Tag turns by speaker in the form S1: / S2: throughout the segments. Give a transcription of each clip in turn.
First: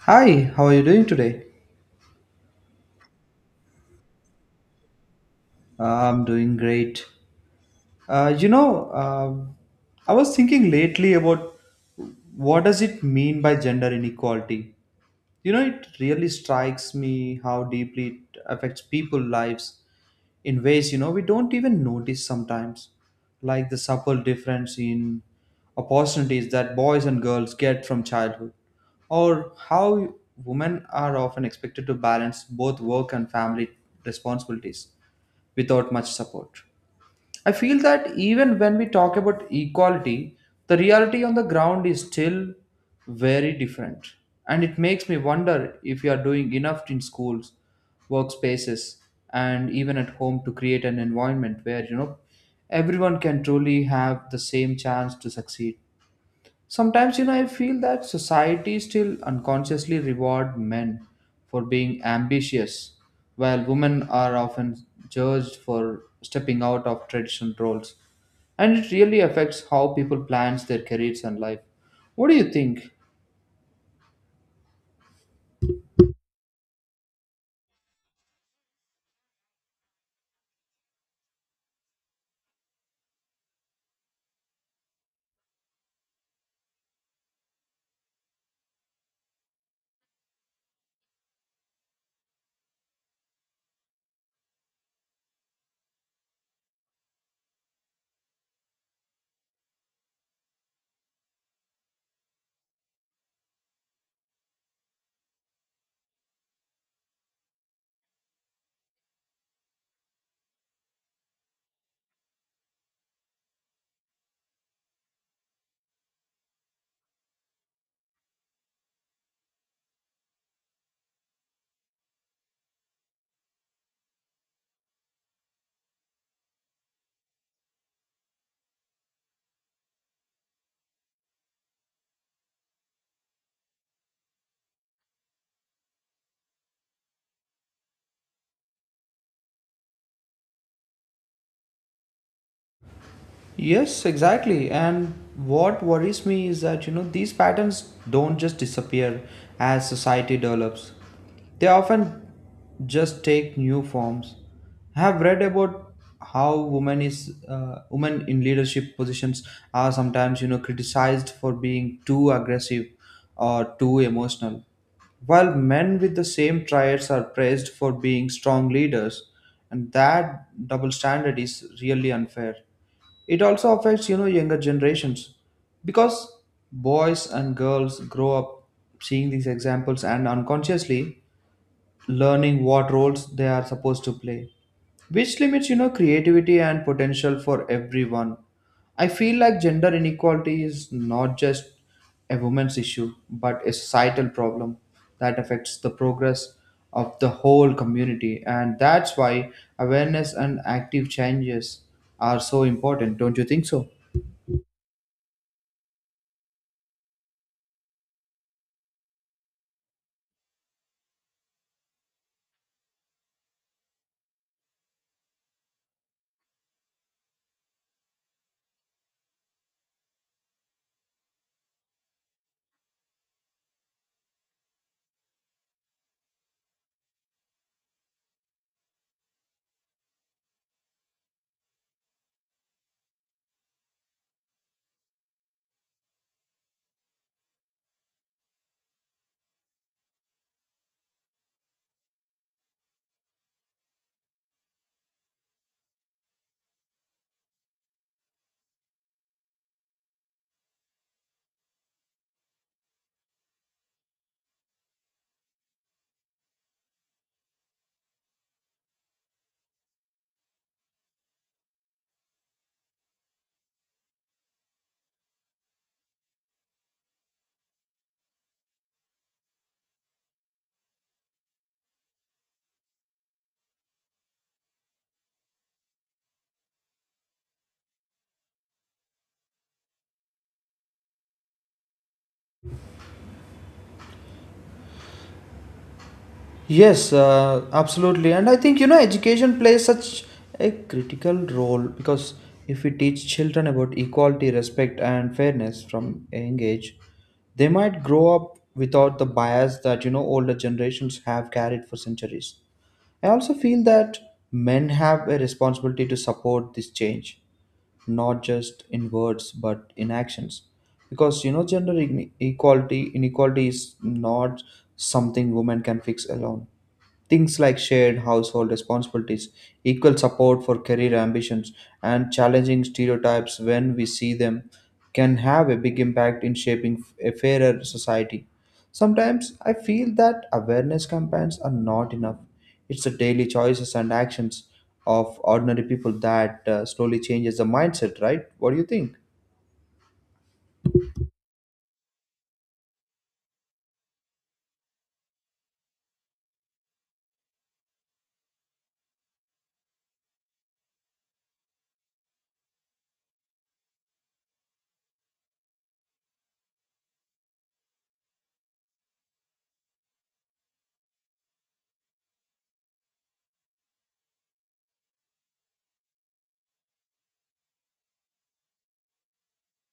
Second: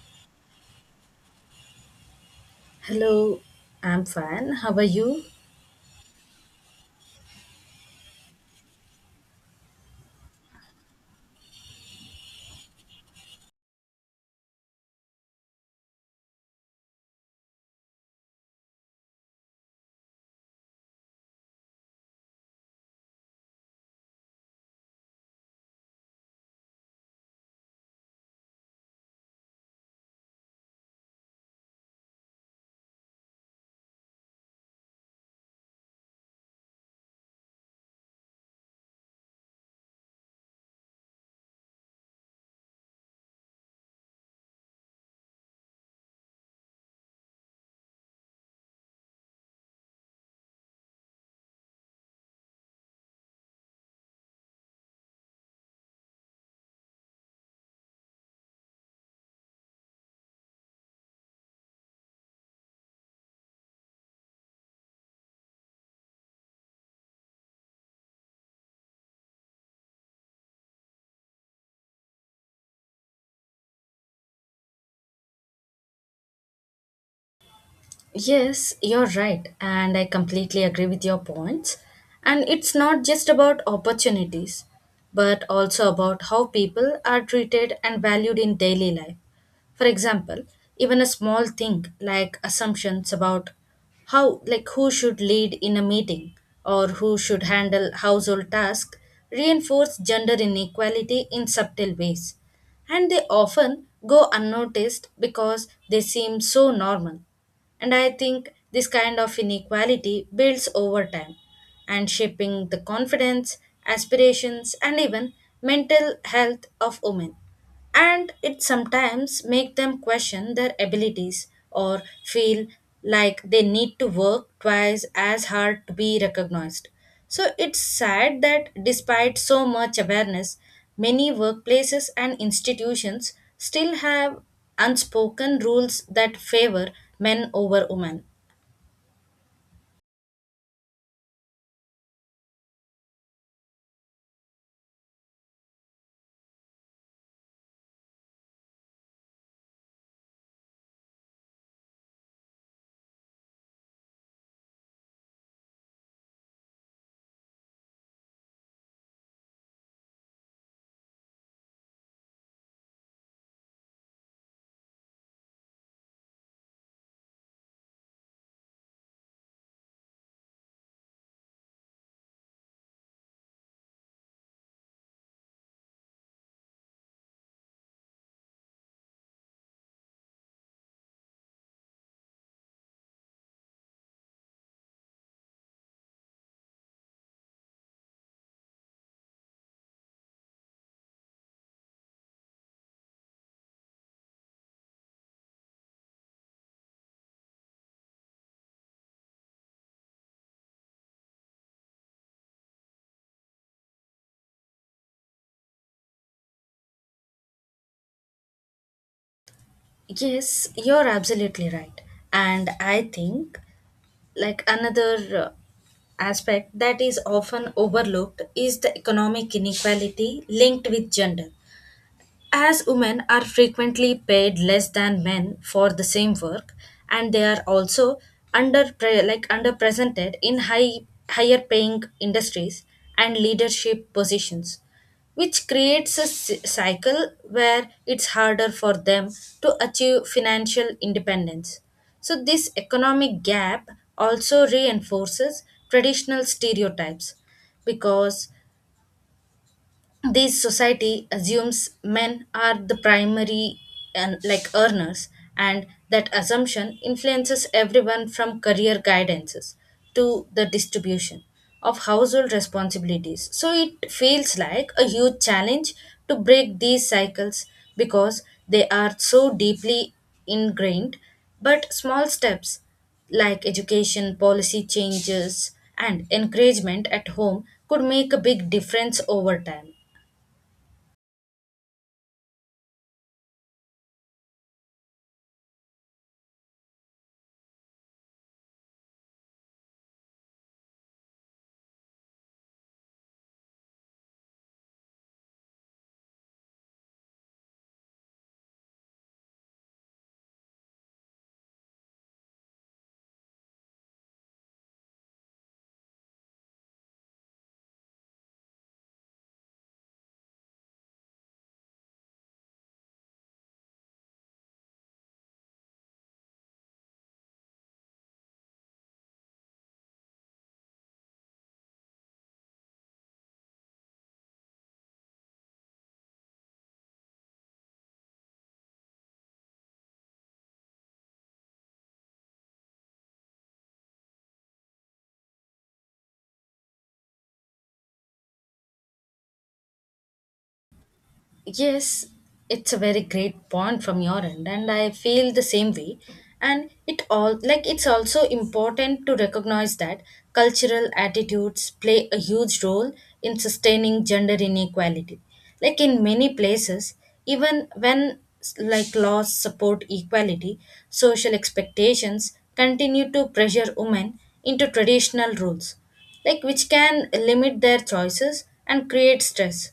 S1: Hi, how are you doing today?
S2: Hello, I'm fine. How are you?
S1: I'm doing great. Uh, you know, uh, I was thinking lately about what does it mean by gender inequality. You know, it really strikes me how deeply it affects people' lives in ways we don't even notice sometimes, like the subtle difference in opportunities that boys and girls get from childhood, or how women are often expected to balance both work and family responsibilities without much support. I feel that even when we talk about equality, the reality on the ground is still very different. And it makes me wonder if we are doing enough in schools, workspaces, and even at home to create an environment where, everyone can truly have the same chance to succeed. Sometimes, I feel that society still unconsciously reward men for being ambitious, while women are often judged for stepping out of traditional roles. And it really affects how people plans their careers and life. What do you think?
S2: Yes, you're right, and I completely agree with your points. And it's not just about opportunities, but also about how people are treated and valued in daily life. For example, even a small thing like assumptions about how, like, who should lead in a meeting or who should handle household tasks reinforce gender inequality in subtle ways. And they often go unnoticed because they seem so normal. And I think this kind of inequality builds over time and shaping the confidence, aspirations, and even mental health of women. And it sometimes make them question their abilities or feel like they need to work twice as hard to be recognized. So it's sad that despite so much awareness, many workplaces and institutions still have unspoken rules that favor men over women.
S1: Yes, exactly. And what worries me is that, these patterns don't just disappear as society develops. They often just take new forms. I have read about how women in leadership positions are sometimes, criticized for being too aggressive or too emotional, while men with the same traits are praised for being strong leaders. And that double standard is really unfair. It also affects younger generations because boys and girls grow up seeing these examples and unconsciously learning what roles they are supposed to play, which limits creativity and potential for everyone. I feel like gender inequality is not just a woman's issue but a societal problem that affects the progress of the whole community, and that's why awareness and active changes are so important, don't you think so?
S2: Yes, you're absolutely right. And I think, like, another aspect that is often overlooked is the economic inequality linked with gender. As women are frequently paid less than men for the same work, and they are also like underrepresented in higher paying industries and leadership positions, which creates a cycle where it's harder for them to achieve financial independence. So this economic gap also reinforces traditional stereotypes because this society assumes men are the primary and like earners, and that assumption influences everyone from career guidances to the distribution of household responsibilities. So it feels like a huge challenge to break these cycles because they are so deeply ingrained, but small steps like education, policy changes, and encouragement at home could make a big difference over time.
S1: Yes, absolutely. And I think, education plays such a critical role because if we teach children about equality, respect, and fairness from a young age, they might grow up without the bias that, older generations have carried for centuries. I also feel that men have a responsibility to support this change, not just in words but in actions, because equality inequality is not something women can fix alone. Things like shared household responsibilities, equal support for career ambitions, and challenging stereotypes when we see them can have a big impact in shaping a fairer society. Sometimes I feel that awareness campaigns are not enough. It's the daily choices and actions of ordinary people that slowly changes the mindset, right? What do you think?
S2: Yes, it's a very great point from your end, and I feel the same way. And it all like it's also important to recognize that cultural attitudes play a huge role in sustaining gender inequality. Like in many places, even when like laws support equality, social expectations continue to pressure women into traditional roles, like which can limit their choices and create stress.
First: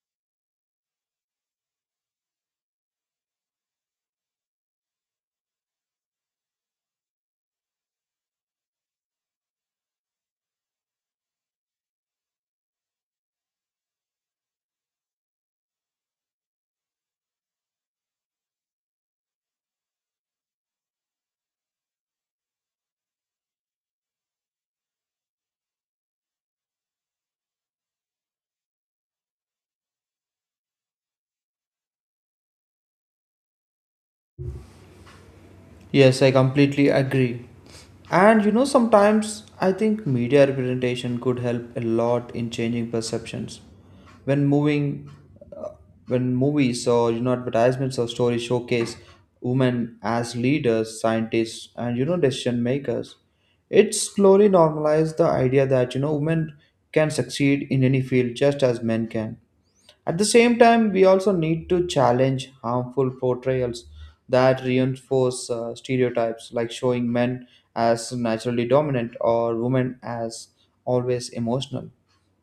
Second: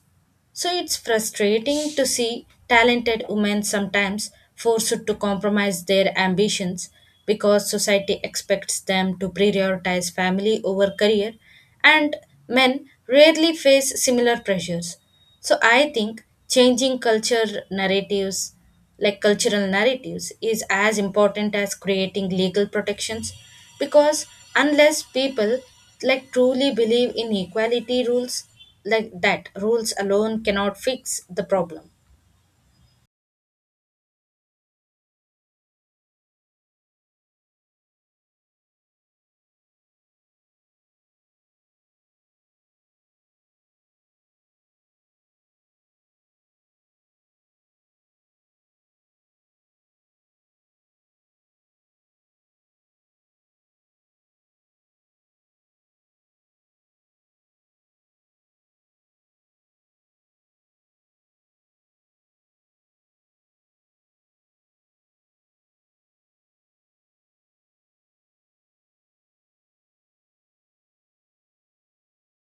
S2: So it's frustrating to see talented women sometimes forced to compromise their ambitions because society expects them to prioritize family over career, and men rarely face similar pressures. So I think changing culture narratives like cultural narratives is as important as creating legal protections, because unless people like truly believe in equality rules, like that rules alone cannot fix the problem.
S1: Yes, I completely agree. And you know, sometimes I think media representation could help a lot in changing perceptions. When moving, uh, when movies or advertisements or stories showcase women as leaders, scientists, and decision makers, it slowly normalized the idea that women can succeed in any field just as men can. At the same time, we also need to challenge harmful portrayals that reinforce stereotypes, like showing men as naturally dominant or women as always emotional.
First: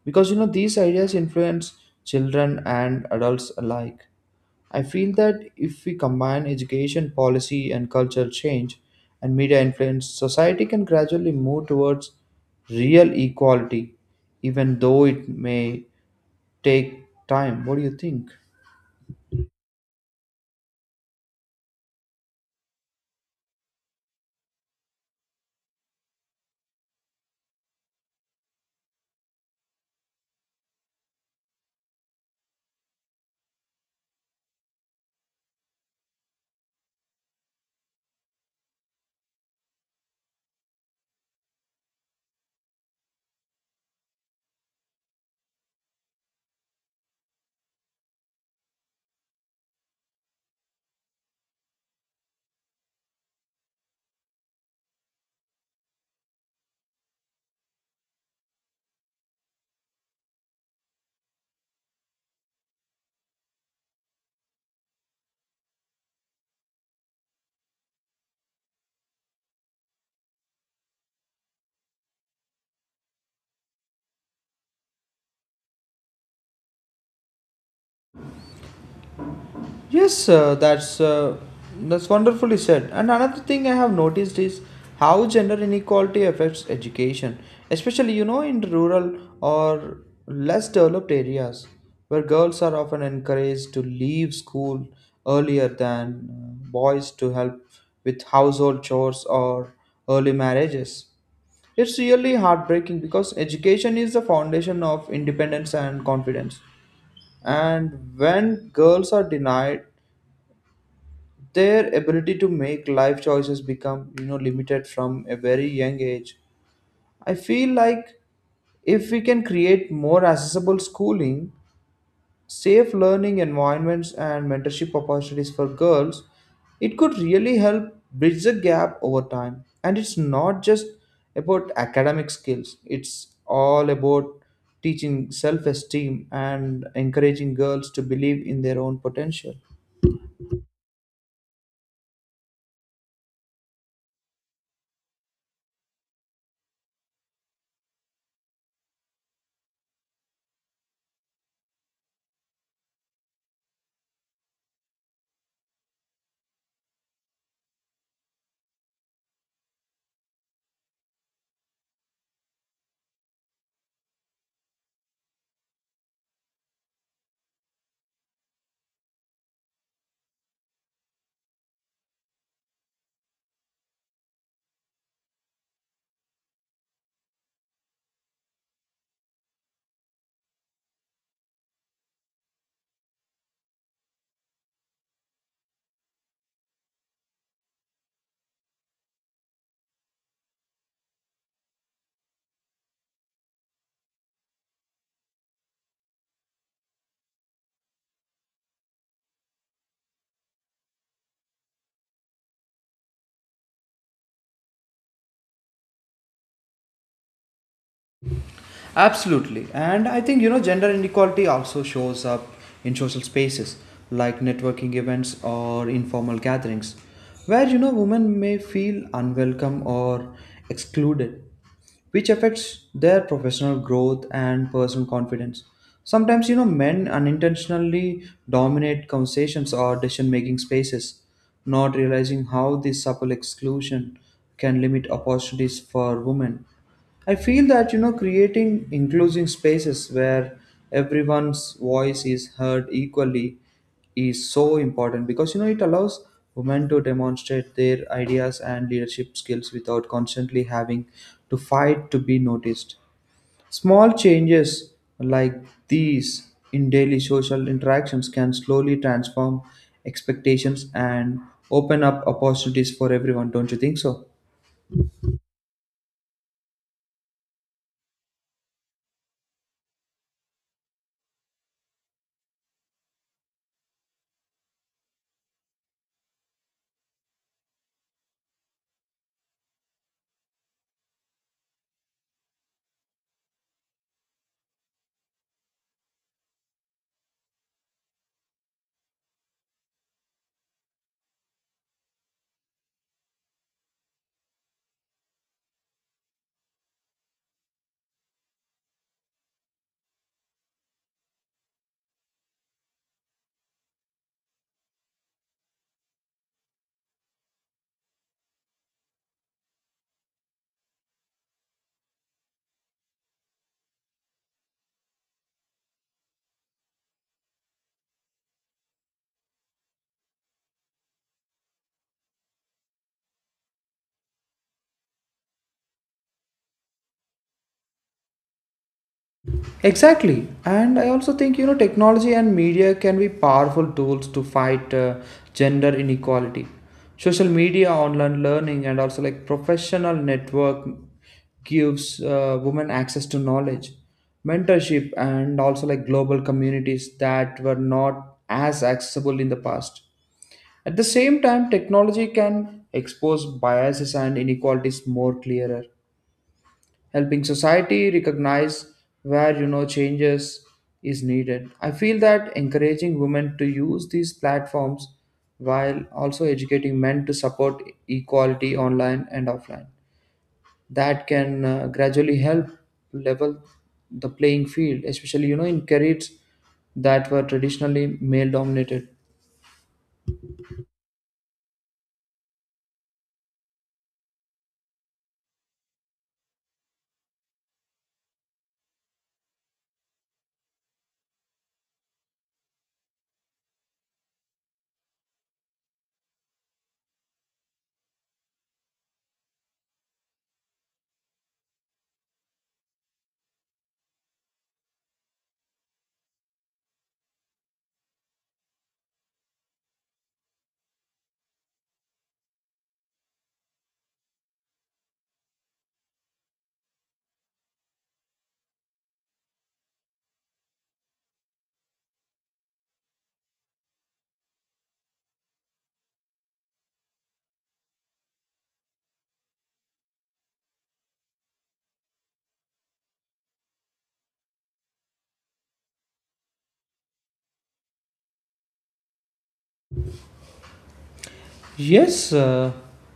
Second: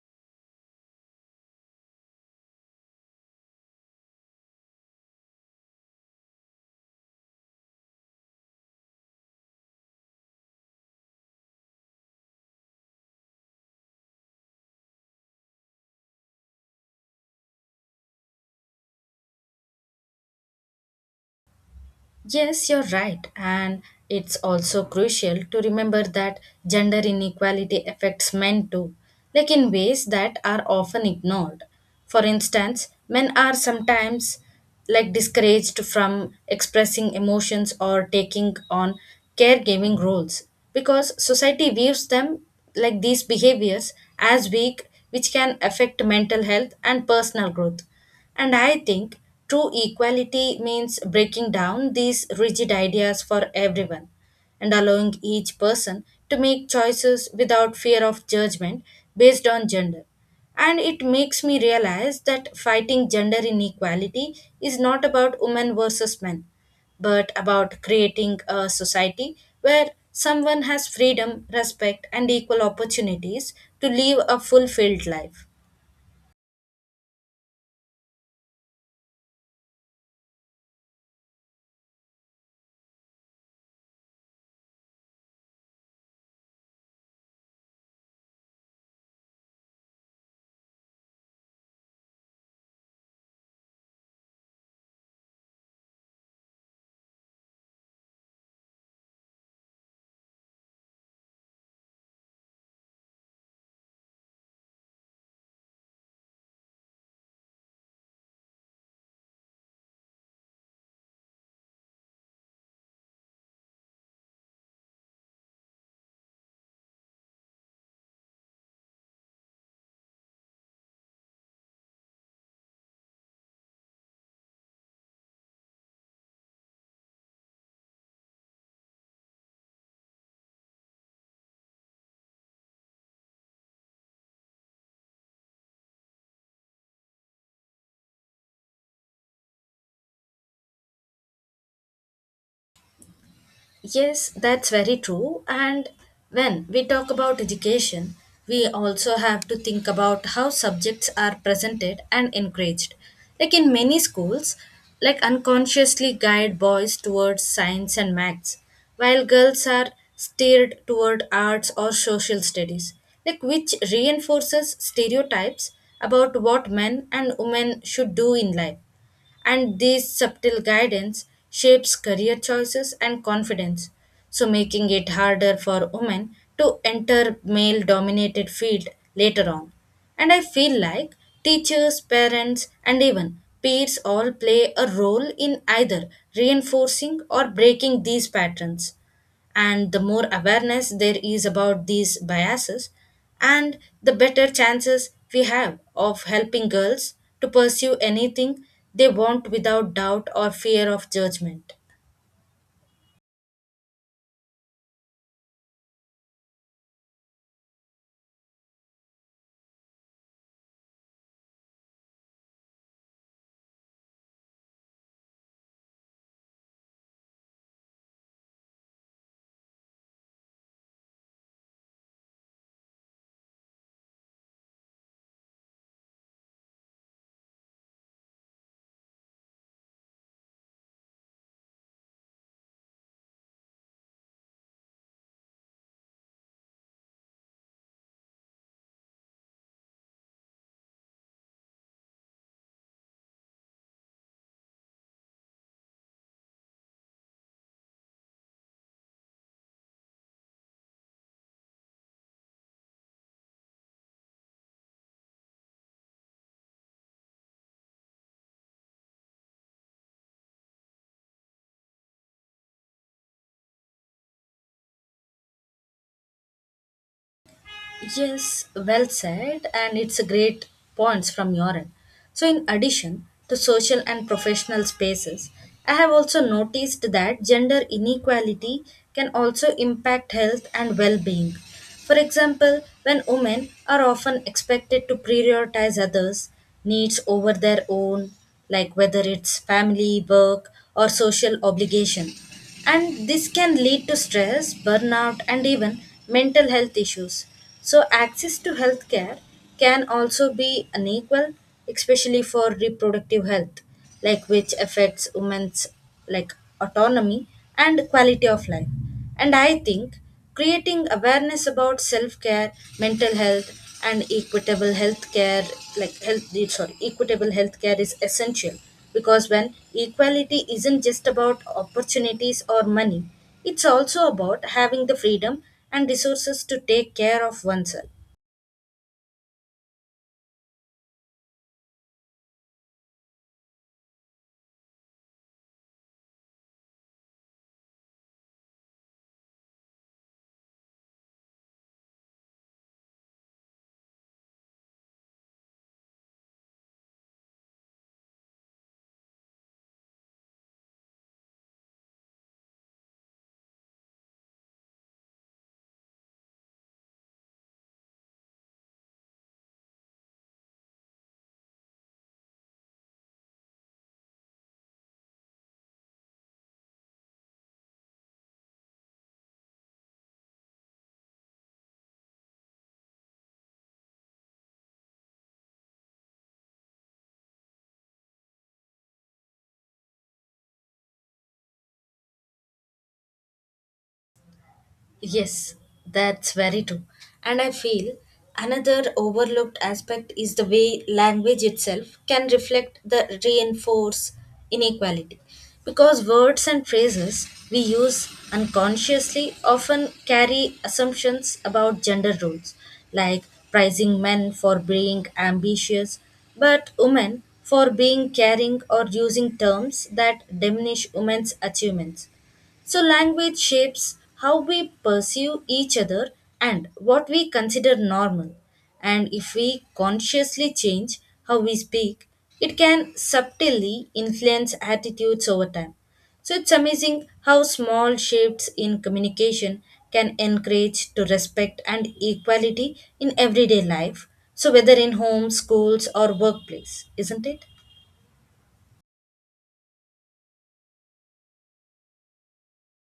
S1: Because these ideas influence children and adults alike. I feel that if we combine education, policy, and cultural change and media influence, society can gradually move towards real equality, even though it may take time. What do you think?
S2: Yes, you're right. And it's also crucial to remember that gender inequality affects men too, like in ways that are often ignored. For instance, men are sometimes like discouraged from expressing emotions or taking on caregiving roles because society views them like these behaviors as weak, which can affect mental health and personal growth. And I think true equality means breaking down these rigid ideas for everyone and allowing each person to make choices without fear of judgment based on gender. And it makes me realize that fighting gender inequality is not about women versus men, but about creating a society where someone has freedom, respect, and equal opportunities to live a fulfilled life.
S1: Yes, that's wonderfully said. And another thing I have noticed is how gender inequality affects education, especially in rural or less developed areas where girls are often encouraged to leave school earlier than boys to help with household chores or early marriages. It's really heartbreaking because education is the foundation of independence and confidence, and when girls are denied, their ability to make life choices become limited from a very young age. I feel like if we can create more accessible schooling, safe learning environments, and mentorship opportunities for girls, it could really help bridge the gap over time. And it's not just about academic skills, it's all about teaching self-esteem and encouraging girls to believe in their own potential.
S2: Yes, that's very true. And when we talk about education, we also have to think about how subjects are presented and encouraged. Like in many schools, like unconsciously guide boys towards science and maths, while girls are steered toward arts or social studies, like which reinforces stereotypes about what men and women should do in life. And this subtle guidance shapes career choices and confidence, so making it harder for women to enter male dominated field later on. And I feel like teachers, parents, and even peers all play a role in either reinforcing or breaking these patterns, and the more awareness there is about these biases, and the better chances we have of helping girls to pursue anything they want without doubt or fear of judgment.
S1: Absolutely. And I think, gender inequality also shows up in social spaces like networking events or informal gatherings where, women may feel unwelcome or excluded, which affects their professional growth and personal confidence. Sometimes, men unintentionally dominate conversations or decision making spaces, not realizing how this subtle exclusion can limit opportunities for women. I feel that creating inclusive spaces where everyone's voice is heard equally is so important, because it allows women to demonstrate their ideas and leadership skills without constantly having to fight to be noticed. Small changes like these in daily social interactions can slowly transform expectations and open up opportunities for everyone, don't you think so?
S2: Yes, well said, and it's a great points from your end. So, in addition to social and professional spaces, I have also noticed that gender inequality can also impact health and well-being. For example, when women are often expected to prioritize others' needs over their own, like whether it's family, work, or social obligation, and this can lead to stress, burnout, and even mental health issues. So, access to healthcare can also be unequal, especially for reproductive health, like which affects women's like autonomy and quality of life. And I think creating awareness about self-care, mental health, and equitable healthcare, like health, sorry, equitable healthcare is essential because when equality isn't just about opportunities or money, it's also about having the freedom and resources to take care of oneself.
S1: Exactly. And I also think, technology and media can be powerful tools to fight gender inequality. Social media, online learning, and also like professional network gives women access to knowledge, mentorship, and also like global communities that were not as accessible in the past. At the same time, technology can expose biases and inequalities more clearer, helping society recognize where changes is needed. I feel that encouraging women to use these platforms while also educating men to support equality online and offline, that can gradually help level the playing field, especially in careers that were traditionally male dominated.
S2: Yes, that's very true. And I feel another overlooked aspect is the way language itself can reflect the reinforce inequality. Because words and phrases we use unconsciously often carry assumptions about gender roles, like prizing men for being ambitious, but women for being caring, or using terms that diminish women's achievements. So, language shapes how we perceive each other and what we consider normal. And if we consciously change how we speak, it can subtly influence attitudes over time. So, it's amazing how small shifts in communication can encourage to respect and equality in everyday life. So, whether in home, schools, or workplace, isn't it?
S1: Yes,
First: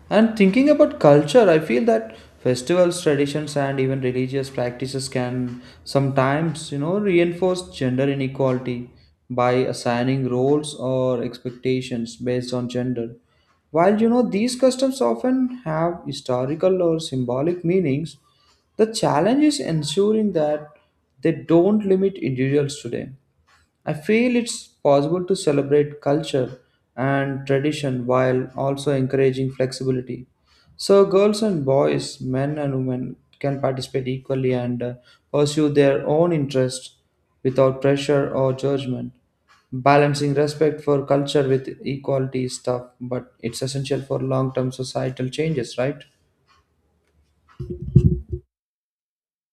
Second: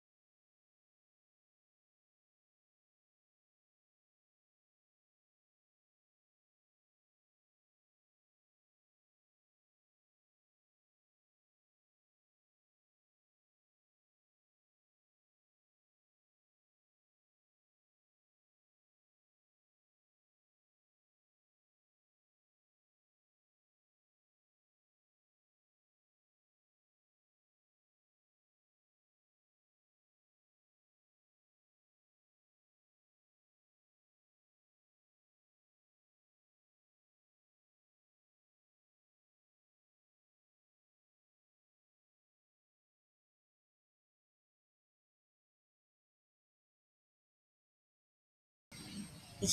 S1: and thinking about culture, I feel that festivals, traditions, and even religious practices can sometimes, reinforce gender inequality by assigning roles or expectations based on gender. While, these customs often have historical or symbolic meanings, the challenge is ensuring that they don't limit individuals today. I feel it's possible to celebrate culture and tradition while also encouraging flexibility. So, girls and boys, men and women can participate equally and pursue their own interests without pressure or judgment. Balancing respect for culture with equality is tough, but it's essential for long term societal changes, right?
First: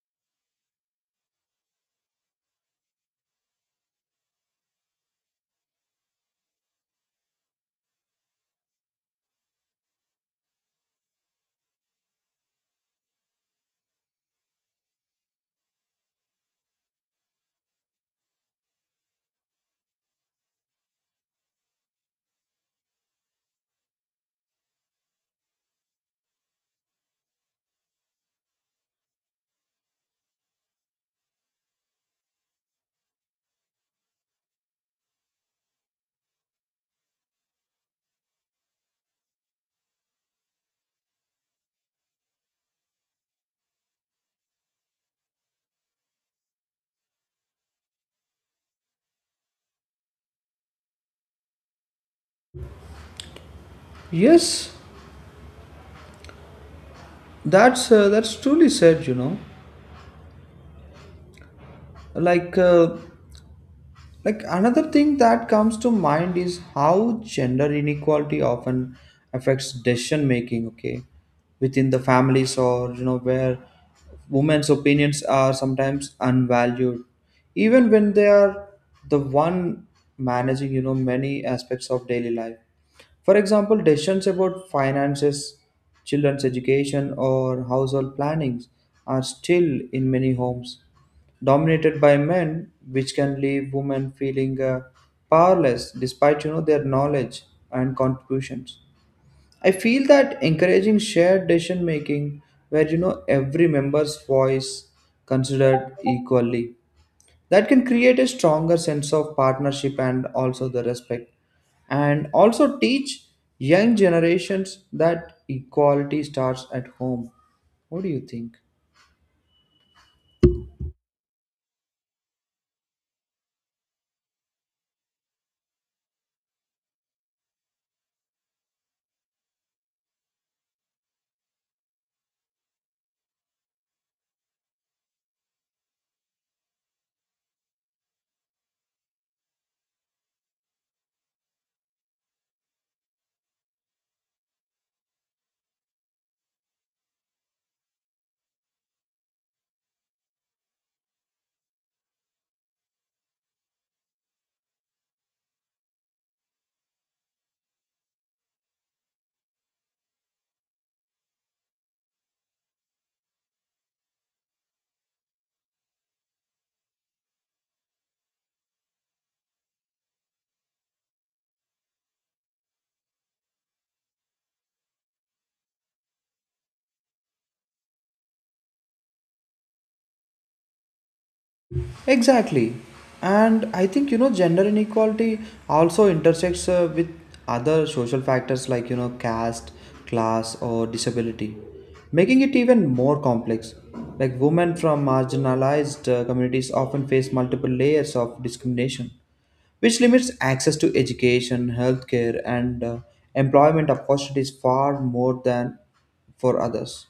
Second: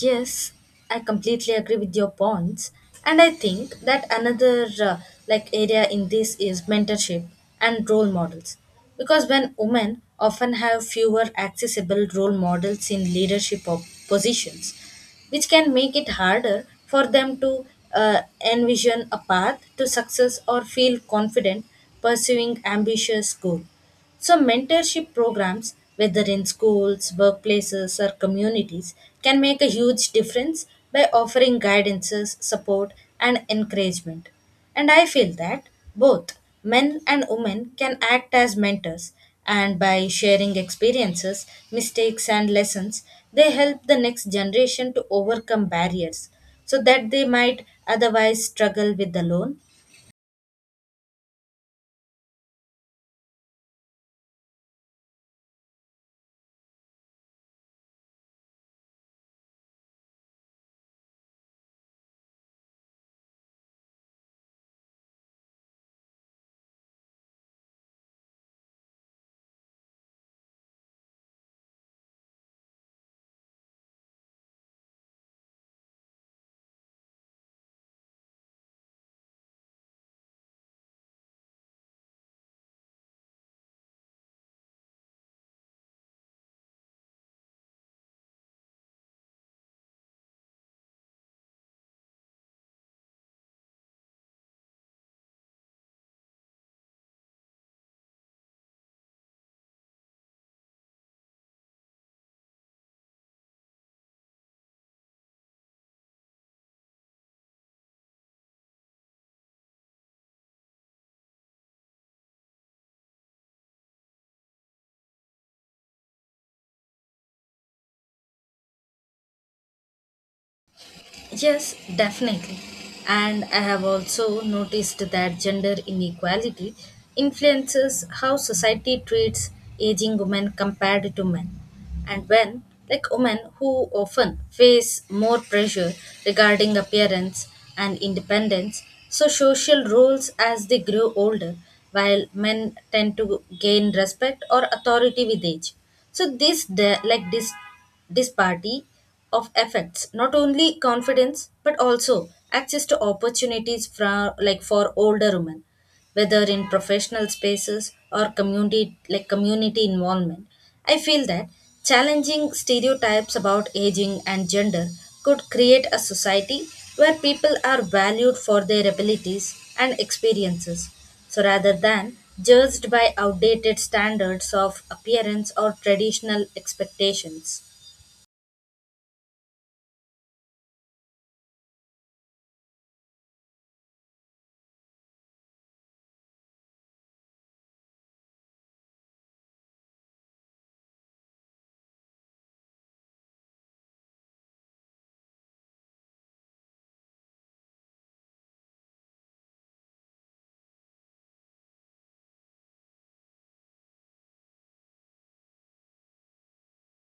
S2: Yes, I completely agree with your points, and I think that another like area in this is mentorship and role models, because when women often have fewer accessible role models in leadership of positions, which can make it harder for them to uh, envision a path to success or feel confident pursuing ambitious goals. So, mentorship programs, whether in schools, workplaces, or communities, can make a huge difference by offering guidances, support, and encouragement. And I feel that both men and women can act as mentors, and by sharing experiences, mistakes, and lessons, they help the next generation to overcome barriers so that they might otherwise struggle with alone.
S1: Yes, that's truly said. Like uh, Like another thing that comes to mind is how gender inequality often affects decision making, okay, within the families or where women's opinions are sometimes unvalued, even when they are the one managing many aspects of daily life. For example, decisions about finances, children's education, or household plannings are still in many homes dominated by men, which can leave women feeling powerless despite their knowledge and contributions. I feel that encouraging shared decision making, where every member's voice considered equally, that can create a stronger sense of partnership and also the respect, and also teach young generations that equality starts at home. What do you think?
S2: Yes, definitely. And I have also noticed that gender inequality influences how society treats aging women compared to men. And when, like women who often face more pressure regarding appearance and independence, so social roles as they grow older, while men tend to gain respect or authority with age. So like this party of effects not only confidence but also access to opportunities for like for older women, whether in professional spaces or community like community involvement. I feel that challenging stereotypes about aging and gender could create a society where people are valued for their abilities and experiences, so rather than judged by outdated standards of appearance or traditional expectations.
S1: Exactly. And I think, gender inequality also intersects with other social factors like, caste, class, or disability, making it even more complex. Like, women from marginalized communities often face multiple layers of discrimination, which limits access to education, healthcare, and employment opportunities far more than for others.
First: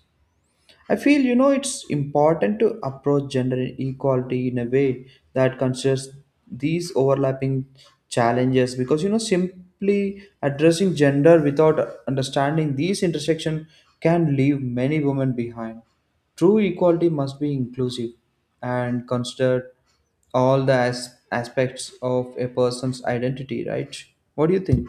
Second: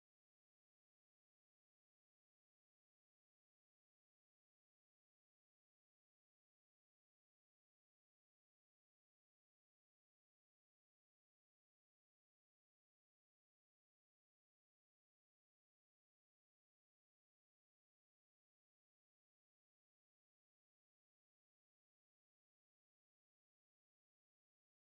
S1: I feel it's important to approach gender equality in a way that considers these overlapping challenges, because simply addressing gender without understanding these intersection can leave many women behind. True equality must be inclusive and consider all the aspects of a person's identity, right? What do you think?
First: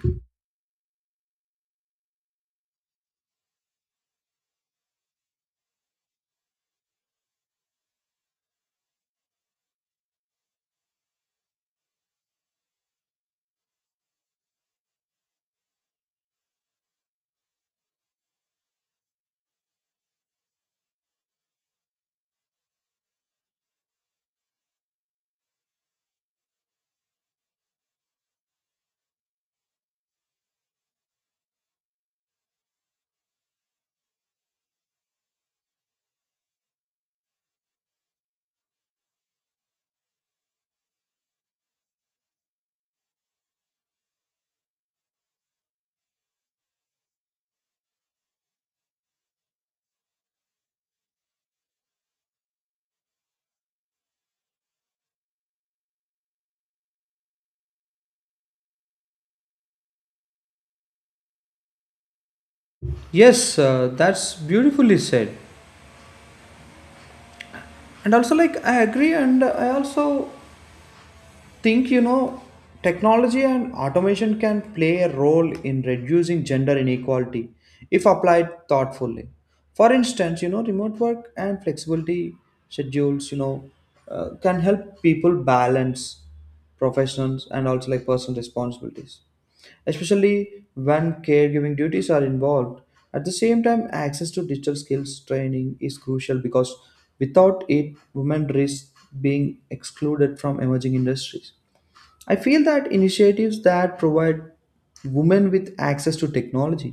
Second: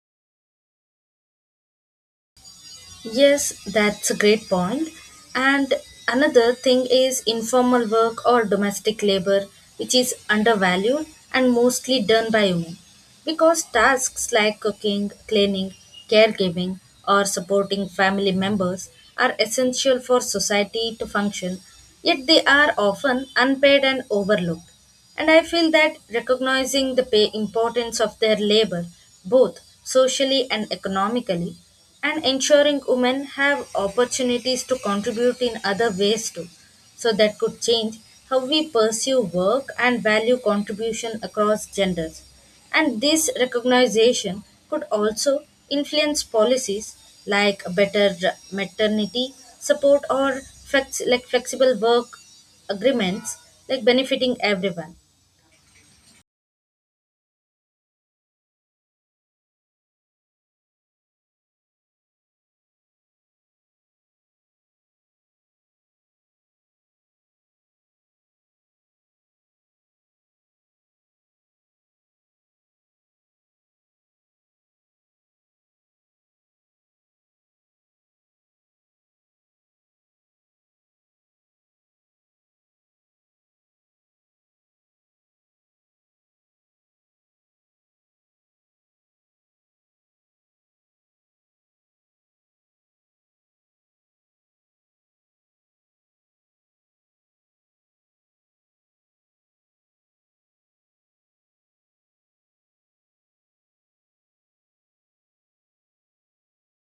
S2: Yes, that's a great point. And another thing is informal work or domestic labor, which is undervalued and mostly done by women. Because tasks like cooking, cleaning, caregiving, or supporting family members are essential for society to function, yet they are often unpaid and overlooked. And I feel that recognizing the pay importance of their labor, both socially and economically, and ensuring women have opportunities to contribute in other ways too. So that could change how we pursue work and value contribution across genders. And this recognition could also influence policies like better maternity support or like flexible work agreements like benefiting everyone.
S1: Yes, that's beautifully said. And also, like, I agree, and I also think technology and automation can play a role in reducing gender inequality if applied thoughtfully. For instance, remote work and flexibility schedules, can help people balance professionals and also like personal responsibilities, especially when caregiving duties are involved. At the same time, access to digital skills training is crucial, because without it, women risk being excluded from emerging industries. I feel that initiatives that provide women with access to technology,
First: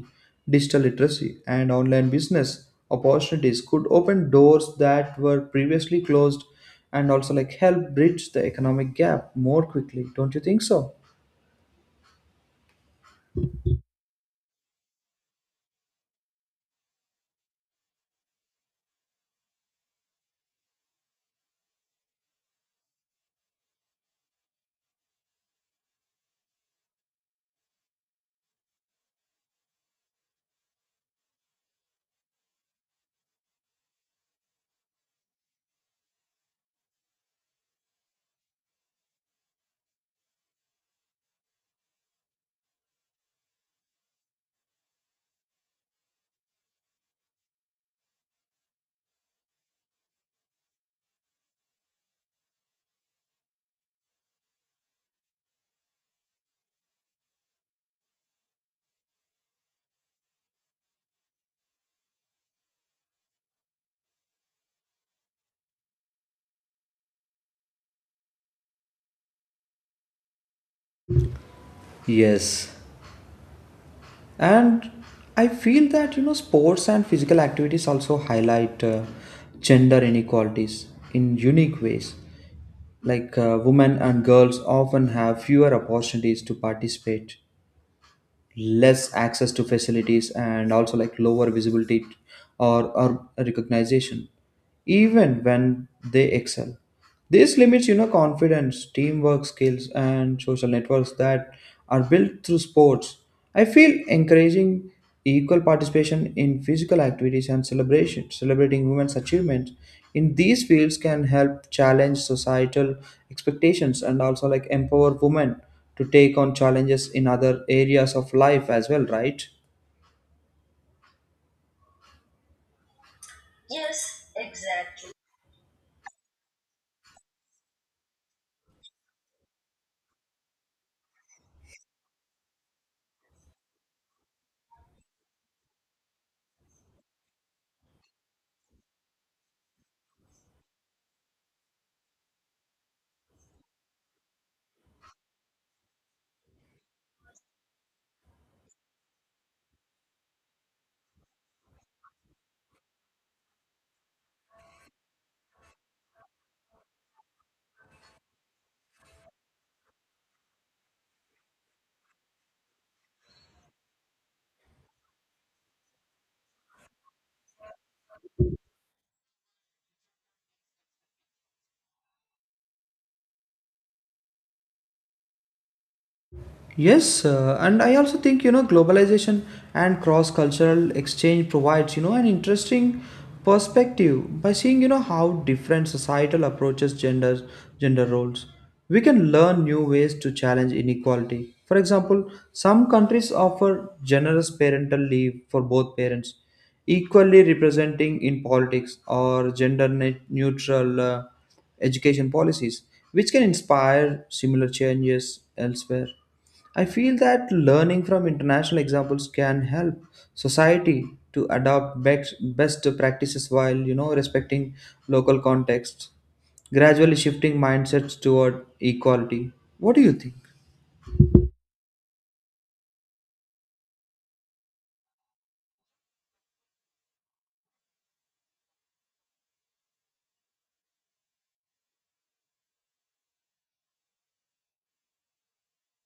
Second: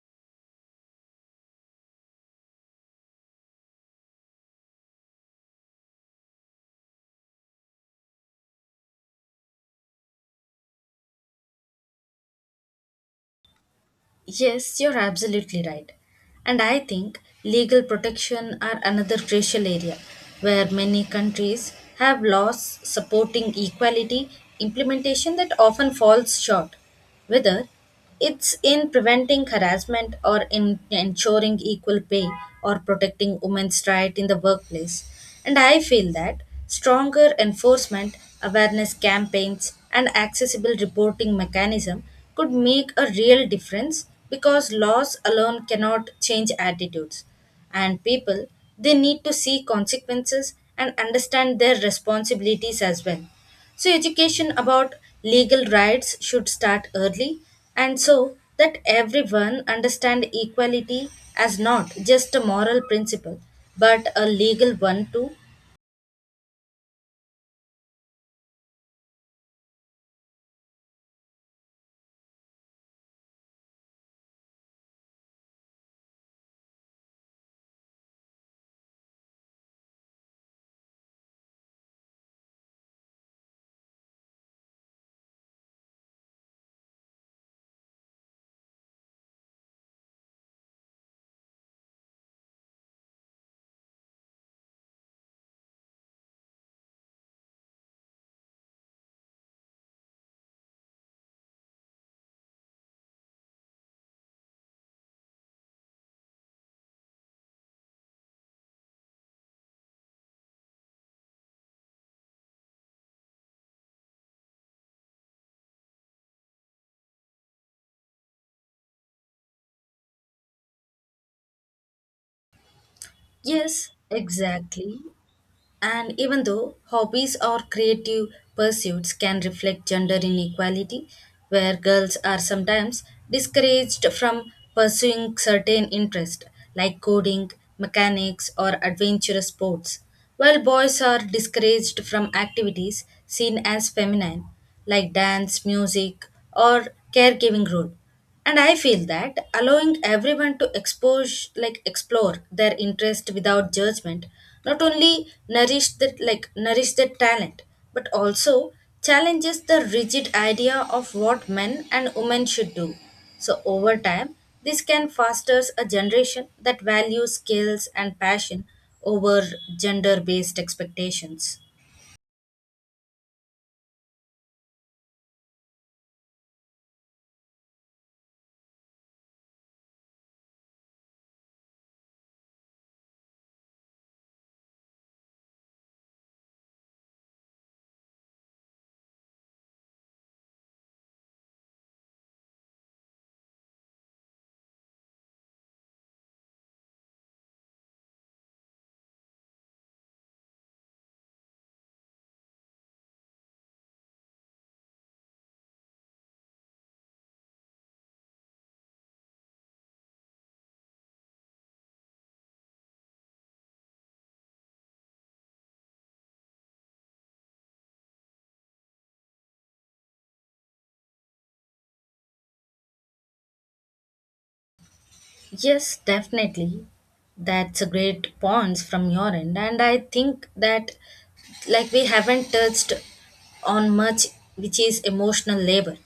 S1: digital literacy, and online business opportunities could open doors that were previously closed and also like help bridge the economic gap more quickly, don't you think so?
S2: Yes, you're absolutely right. And I think legal protection are another crucial area where many countries have laws supporting equality implementation that often falls short, whether it's in preventing harassment or in ensuring equal pay or protecting women's right in the workplace. And I feel that stronger enforcement, awareness campaigns, and accessible reporting mechanism could make a real difference because laws alone cannot change attitudes. And people, they need to see consequences and understand their responsibilities as well. So, education about legal rights should start early, and so that everyone understand equality as not just a moral principle but a legal one too.
S1: Yes, and I feel that sports and physical activities also highlight gender inequalities in unique ways. Like women and girls often have fewer opportunities to participate, less access to facilities, and also like lower visibility or recognition even when they excel. This limits, confidence, teamwork skills, and social networks that are built through sports. I feel encouraging equal participation in physical activities and celebrating women's achievements in these fields can help challenge societal expectations and also like empower women to take on challenges in other areas of life as well, right?
S2: Yes, exactly. And even though hobbies or creative pursuits can reflect gender inequality, where girls are sometimes discouraged from pursuing certain interests like coding, mechanics, or adventurous sports, while boys are discouraged from activities seen as feminine like dance, music, or caregiving role. And I feel that allowing everyone to expose like explore their interest without judgment not only nourish the like nourish their talent but also challenges the rigid idea of what men and women should do. So over time this can foster a generation that values skills and passion over gender based expectations.
S1: Yes, and I also think globalization and cross-cultural exchange provides an interesting perspective. By seeing how different societal approaches gender roles, we can learn new ways to challenge inequality. For example, some countries offer generous parental leave for both parents, equally representing in politics or neutral education policies, which can inspire similar changes elsewhere. I feel that learning from international examples can help society to adopt best practices while respecting local contexts, gradually shifting mindsets toward equality. What do you think?
S2: Yes, definitely. That's a great points from your end, and I think that like we haven't touched on much, which is emotional labor,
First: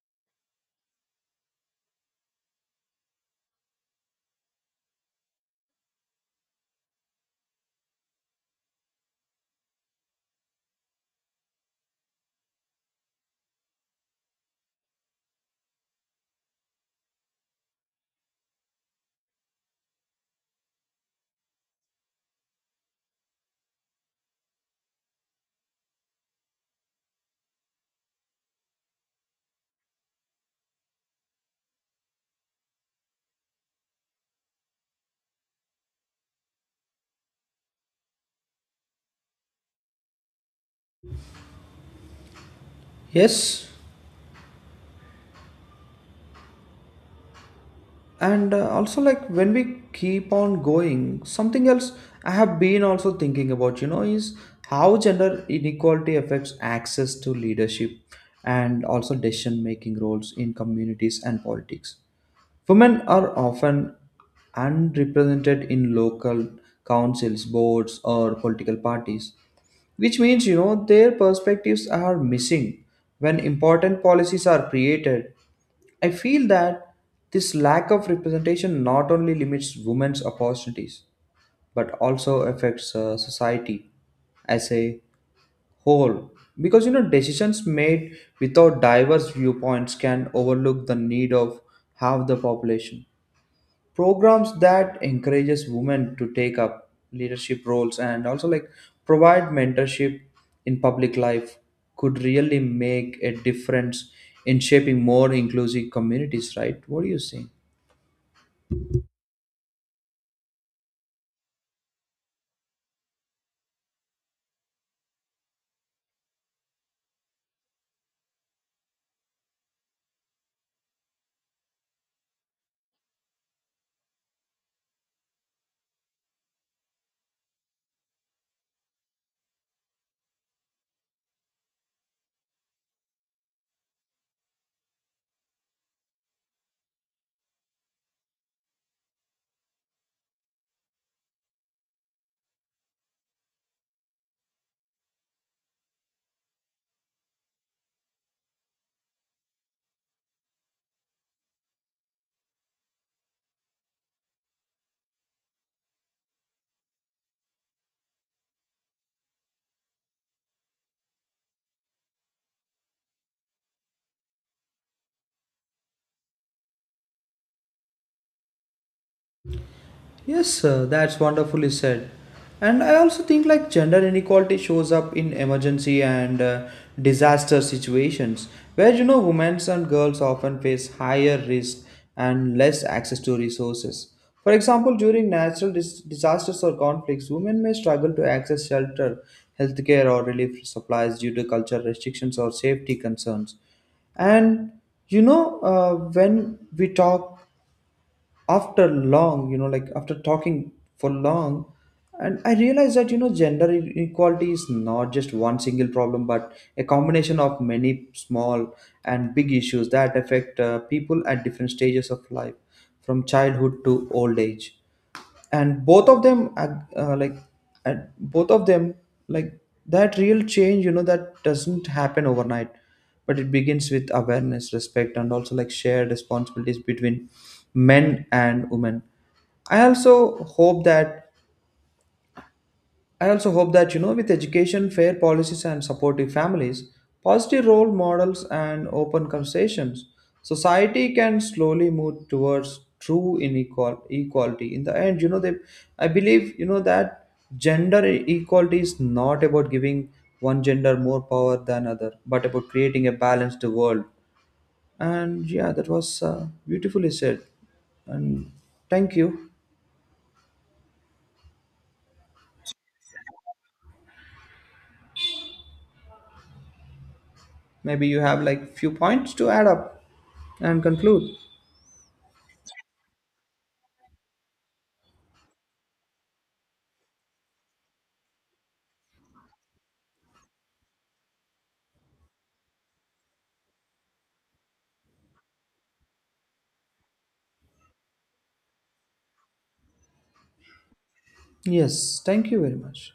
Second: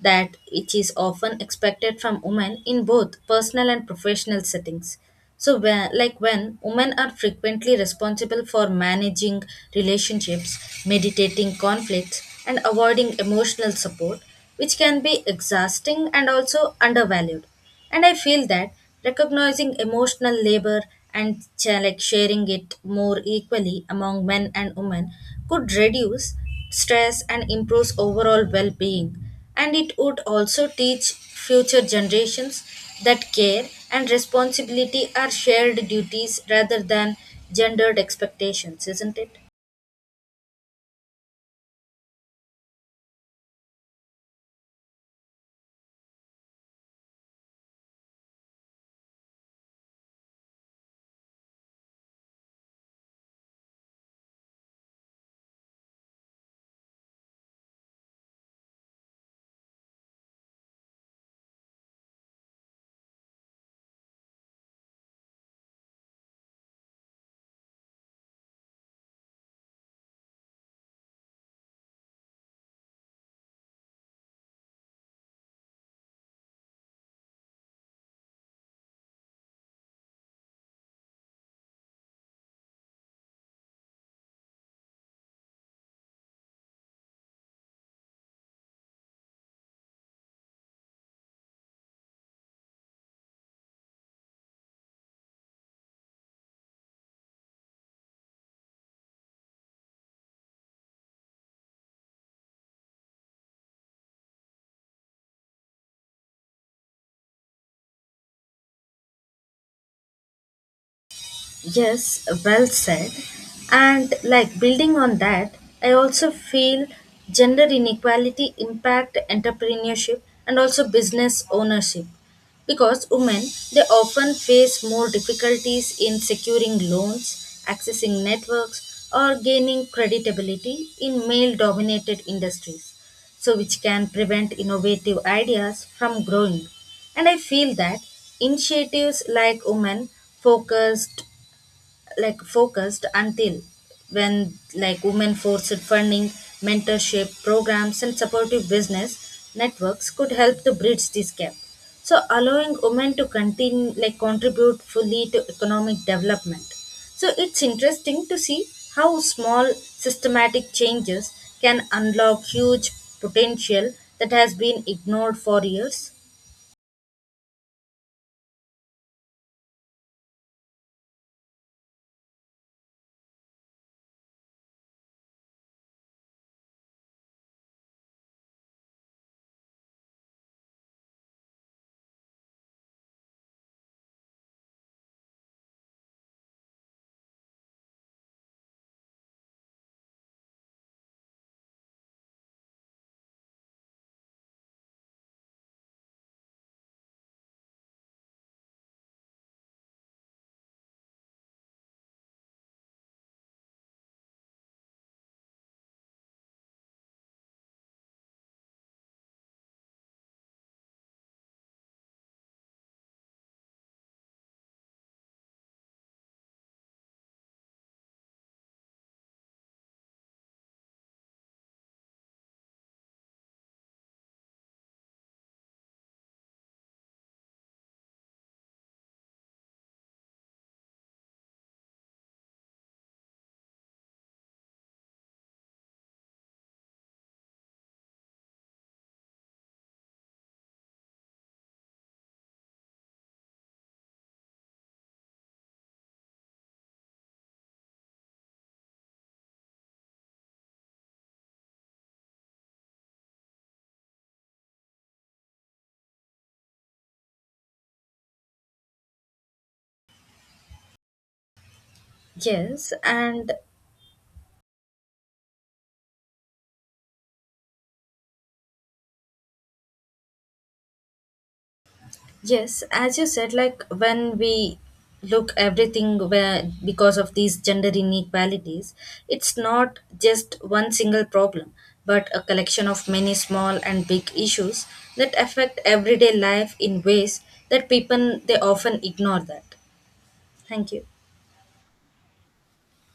S2: that it is often expected from women in both personal and professional settings. So, when, like when women are frequently responsible for managing relationships, meditating conflicts, and avoiding emotional support, which can be exhausting and also undervalued. And I feel that recognizing emotional labor like sharing it more equally among men and women could reduce stress and improve overall well-being. And it would also teach future generations that care and responsibility are shared duties rather than gendered expectations, isn't it?
S1: Yes, and also like when we keep on going something else, I have been also thinking about is how gender inequality affects access to leadership and also decision making roles in communities and politics. Women are often unrepresented in local councils, boards, or political parties, which means their perspectives are missing when important policies are created. I feel that this lack of representation not only limits women's opportunities but also affects society as a whole, because decisions made without diverse viewpoints can overlook the need of half the population. Programs that encourages women to take up leadership roles and also like provide mentorship in public life could really make a difference in shaping more inclusive communities, right? What do you think?
S2: Yes, well said. And like building on that, I also feel gender inequality impact entrepreneurship and also business ownership because women they often face more difficulties in securing loans, accessing networks or gaining creditability in male dominated industries, so which can prevent innovative ideas from growing. And I feel that initiatives like Women Focused like focused until when like women forced funding, mentorship programs, and supportive business networks could help to bridge this gap. So allowing women to continue like contribute fully to economic development. So it's interesting to see how small systematic changes can unlock huge potential that has been ignored for years.
S1: Yes, sir, that's wonderfully said. And I also think like gender inequality shows up in emergency and disaster situations where women and girls often face higher risk and less access to resources. For example, during natural disasters or conflicts, women may struggle to access shelter, healthcare, or relief supplies due to cultural restrictions or safety concerns. And when we talk after long, like after talking for long, and I realized that inequality is not just one single problem but a combination of many small and big issues that affect people at different stages of life from childhood to old age. And both of them are, at both of them, like, that real change, that doesn't happen overnight, but it begins with awareness, respect, and also like shared responsibilities between men and women. i also hope that I also hope that, with education, fair policies, and supportive families, positive role models, and open conversations, society can slowly move towards true equality. In the end, I believe, that equality is not about giving one gender more power than other, but about creating a balanced world. And yeah, that was beautifully said. And thank you.
S2: Yes, and
S1: Maybe you have like few points to add up and conclude.
S2: Yes, as you said, like when we look everything where because of these gender inequalities, it's not just one single problem, but a collection of many small and big issues that affect everyday life in ways that people they often ignore that. Thank you.
S1: Yes, thank you very much.